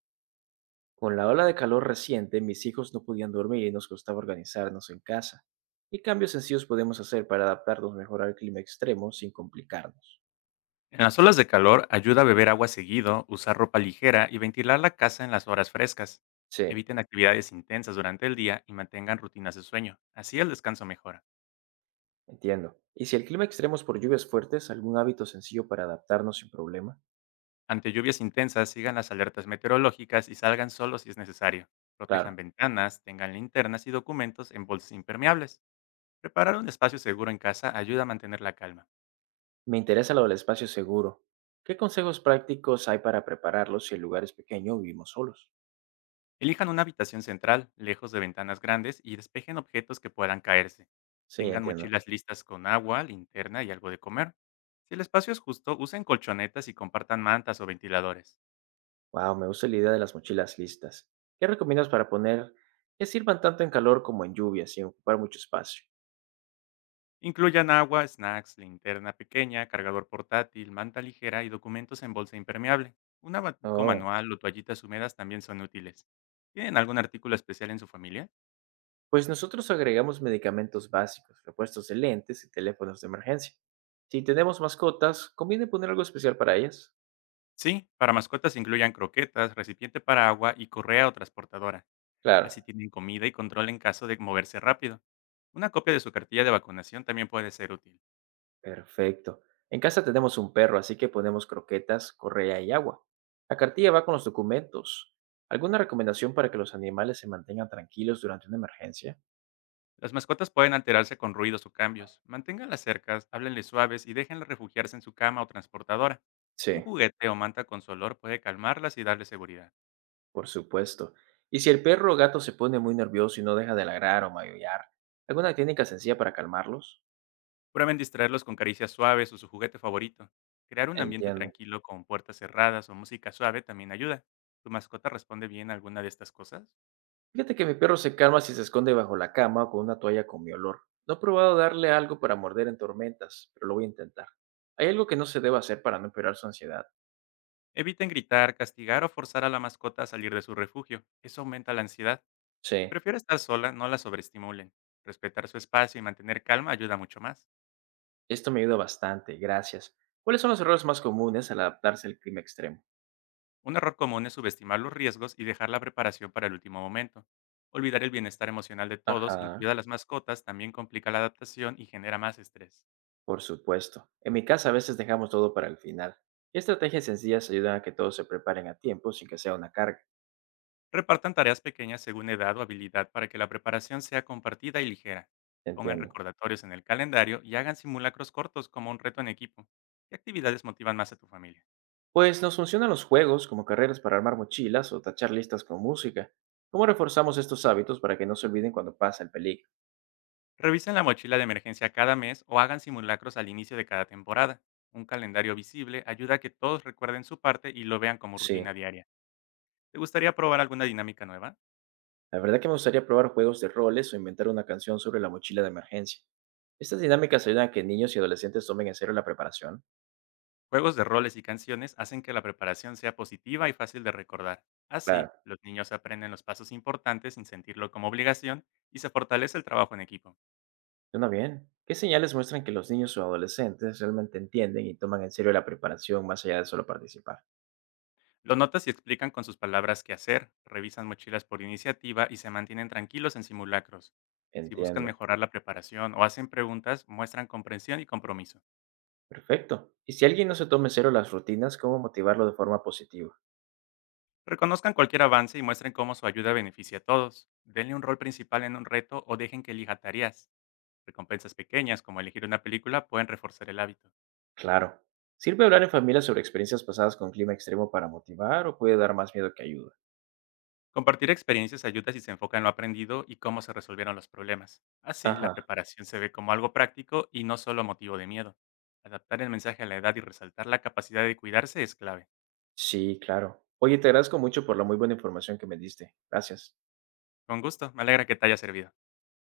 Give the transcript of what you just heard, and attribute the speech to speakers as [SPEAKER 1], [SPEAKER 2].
[SPEAKER 1] Con la ola de calor reciente, mis hijos no podían dormir y nos costaba organizarnos en casa. ¿Qué cambios sencillos podemos hacer para adaptarnos mejor al clima extremo sin complicarnos?
[SPEAKER 2] En las olas de calor ayuda a beber agua seguido, usar ropa ligera y ventilar la casa en las horas frescas.
[SPEAKER 1] Sí,
[SPEAKER 2] Eviten actividades intensas durante el día y mantengan rutinas de sueño. Así el descanso mejora.
[SPEAKER 1] entiendo. ¿Y si el clima extremo es por lluvias fuertes, algún hábito sencillo para adaptarnos sin problema?
[SPEAKER 2] Ante lluvias intensas, sigan las alertas meteorológicas y salgan solo si es necesario. Protejan
[SPEAKER 1] Claro,
[SPEAKER 2] ventanas, tengan linternas y documentos en bolsas impermeables. Preparar un espacio seguro en casa ayuda a mantener la calma.
[SPEAKER 1] me interesa lo del espacio seguro. ¿Qué consejos prácticos hay para prepararlo si el lugar es pequeño o vivimos solos?
[SPEAKER 2] Elijan una habitación central, lejos de ventanas grandes, y despejen objetos que puedan caerse.
[SPEAKER 1] Sí,
[SPEAKER 2] Tengan
[SPEAKER 1] entiendo.
[SPEAKER 2] mochilas listas con agua, linterna y algo de comer. Si el espacio es justo, usen colchonetas y compartan mantas o ventiladores.
[SPEAKER 1] Wow, me gusta la idea de las mochilas listas. ¿Qué recomiendas para poner que sirvan tanto en calor como en lluvia sin ocupar mucho espacio?
[SPEAKER 2] Incluyan agua, snacks, linterna pequeña, cargador portátil, manta ligera y documentos en bolsa impermeable. Un abanico
[SPEAKER 1] Oh,
[SPEAKER 2] manual o toallitas húmedas también son útiles. ¿Tienen algún artículo especial en su familia?
[SPEAKER 1] pues nosotros agregamos medicamentos básicos, repuestos de lentes y teléfonos de emergencia. Si tenemos mascotas, ¿conviene poner algo especial para ellas?
[SPEAKER 2] Sí, para mascotas incluyan croquetas, recipiente para agua y correa o transportadora.
[SPEAKER 1] Claro,
[SPEAKER 2] Así tienen comida y control en caso de moverse rápido. Una copia de su cartilla de vacunación también puede ser útil.
[SPEAKER 1] perfecto. En casa tenemos un perro, así que ponemos croquetas, correa y agua. La cartilla va con los documentos. ¿Alguna recomendación para que los animales se mantengan tranquilos durante una emergencia?
[SPEAKER 2] Las mascotas pueden alterarse con ruidos o cambios. Manténganlas cercas, háblenles suaves y déjenlas refugiarse en su cama o transportadora. Un
[SPEAKER 1] Sí,
[SPEAKER 2] juguete o manta con su olor puede calmarlas y darles seguridad.
[SPEAKER 1] por supuesto. Y si el perro o gato se pone muy nervioso y no deja de ladrar o maullar, ¿alguna técnica sencilla para calmarlos?
[SPEAKER 2] Prueben distraerlos con caricias suaves o su juguete favorito. Crear un ambiente
[SPEAKER 1] Entiendo.
[SPEAKER 2] tranquilo con puertas cerradas o música suave también ayuda. ¿Tu mascota responde bien a alguna de estas cosas?
[SPEAKER 1] Fíjate que mi perro se calma si se esconde bajo la cama o con una toalla con mi olor. No he probado darle algo para morder en tormentas, pero lo voy a intentar. Hay algo que no se debe hacer para no empeorar su ansiedad.
[SPEAKER 2] Eviten gritar, castigar o forzar a la mascota a salir de su refugio. Eso aumenta la ansiedad. Si
[SPEAKER 1] Sí,
[SPEAKER 2] prefiere estar sola, no la sobreestimulen. Respetar su espacio y mantener calma ayuda mucho más.
[SPEAKER 1] esto me ayuda bastante, gracias. ¿Cuáles son los errores más comunes al adaptarse al clima extremo?
[SPEAKER 2] Un error común es subestimar los riesgos y dejar la preparación para el último momento. Olvidar el bienestar emocional de todos,
[SPEAKER 1] Ajá,
[SPEAKER 2] incluidas las mascotas, también complica la adaptación y genera más estrés.
[SPEAKER 1] por supuesto. En mi casa a veces dejamos todo para el final. Y estrategias sencillas ayudan a que todos se preparen a tiempo sin que sea una carga.
[SPEAKER 2] Repartan tareas pequeñas según edad o habilidad para que la preparación sea compartida y ligera. Pongan
[SPEAKER 1] Entiendo.
[SPEAKER 2] recordatorios en el calendario y hagan simulacros cortos como un reto en equipo. ¿Qué actividades motivan más a tu familia?
[SPEAKER 1] Pues nos funcionan los juegos como carreras para armar mochilas o tachar listas con música. ¿Cómo reforzamos estos hábitos para que no se olviden cuando pasa el peligro?
[SPEAKER 2] Revisen la mochila de emergencia cada mes o hagan simulacros al inicio de cada temporada. Un calendario visible ayuda a que todos recuerden su parte y lo vean como
[SPEAKER 1] Sí,
[SPEAKER 2] rutina diaria. ¿Te gustaría probar alguna dinámica nueva?
[SPEAKER 1] la verdad que me gustaría probar juegos de roles o inventar una canción sobre la mochila de emergencia. Estas dinámicas ayudan a que niños y adolescentes tomen en serio la preparación.
[SPEAKER 2] Juegos de roles y canciones hacen que la preparación sea positiva y fácil de recordar. Así,
[SPEAKER 1] Claro,
[SPEAKER 2] los niños aprenden los pasos importantes sin sentirlo como obligación y se fortalece el trabajo en equipo.
[SPEAKER 1] suena bien. ¿Qué señales muestran que los niños o adolescentes realmente entienden y toman en serio la preparación más allá de solo participar?
[SPEAKER 2] Lo notas y explican con sus palabras qué hacer, revisan mochilas por iniciativa y se mantienen tranquilos en simulacros. Si buscan
[SPEAKER 1] Entiendo.
[SPEAKER 2] mejorar la preparación o hacen preguntas, muestran comprensión y compromiso.
[SPEAKER 1] Perfecto. ¿Y si alguien no se toma en serio las rutinas, cómo motivarlo de forma positiva?
[SPEAKER 2] Reconozcan cualquier avance y muestren cómo su ayuda beneficia a todos. Denle un rol principal en un reto o dejen que elija tareas. Recompensas pequeñas como elegir una película pueden reforzar el hábito.
[SPEAKER 1] Claro. ¿Sirve hablar en familia sobre experiencias pasadas con clima extremo para motivar o puede dar más miedo que ayuda?
[SPEAKER 2] Compartir experiencias ayuda si se enfoca en lo aprendido y cómo se resolvieron los problemas. Así, la
[SPEAKER 1] Ajá.
[SPEAKER 2] preparación se ve como algo práctico y no solo motivo de miedo. Adaptar el mensaje a la edad y resaltar la capacidad de cuidarse es clave.
[SPEAKER 1] Sí, claro. Oye, te agradezco mucho por la muy buena información que me diste. Gracias.
[SPEAKER 2] Con gusto, me alegra que te haya servido.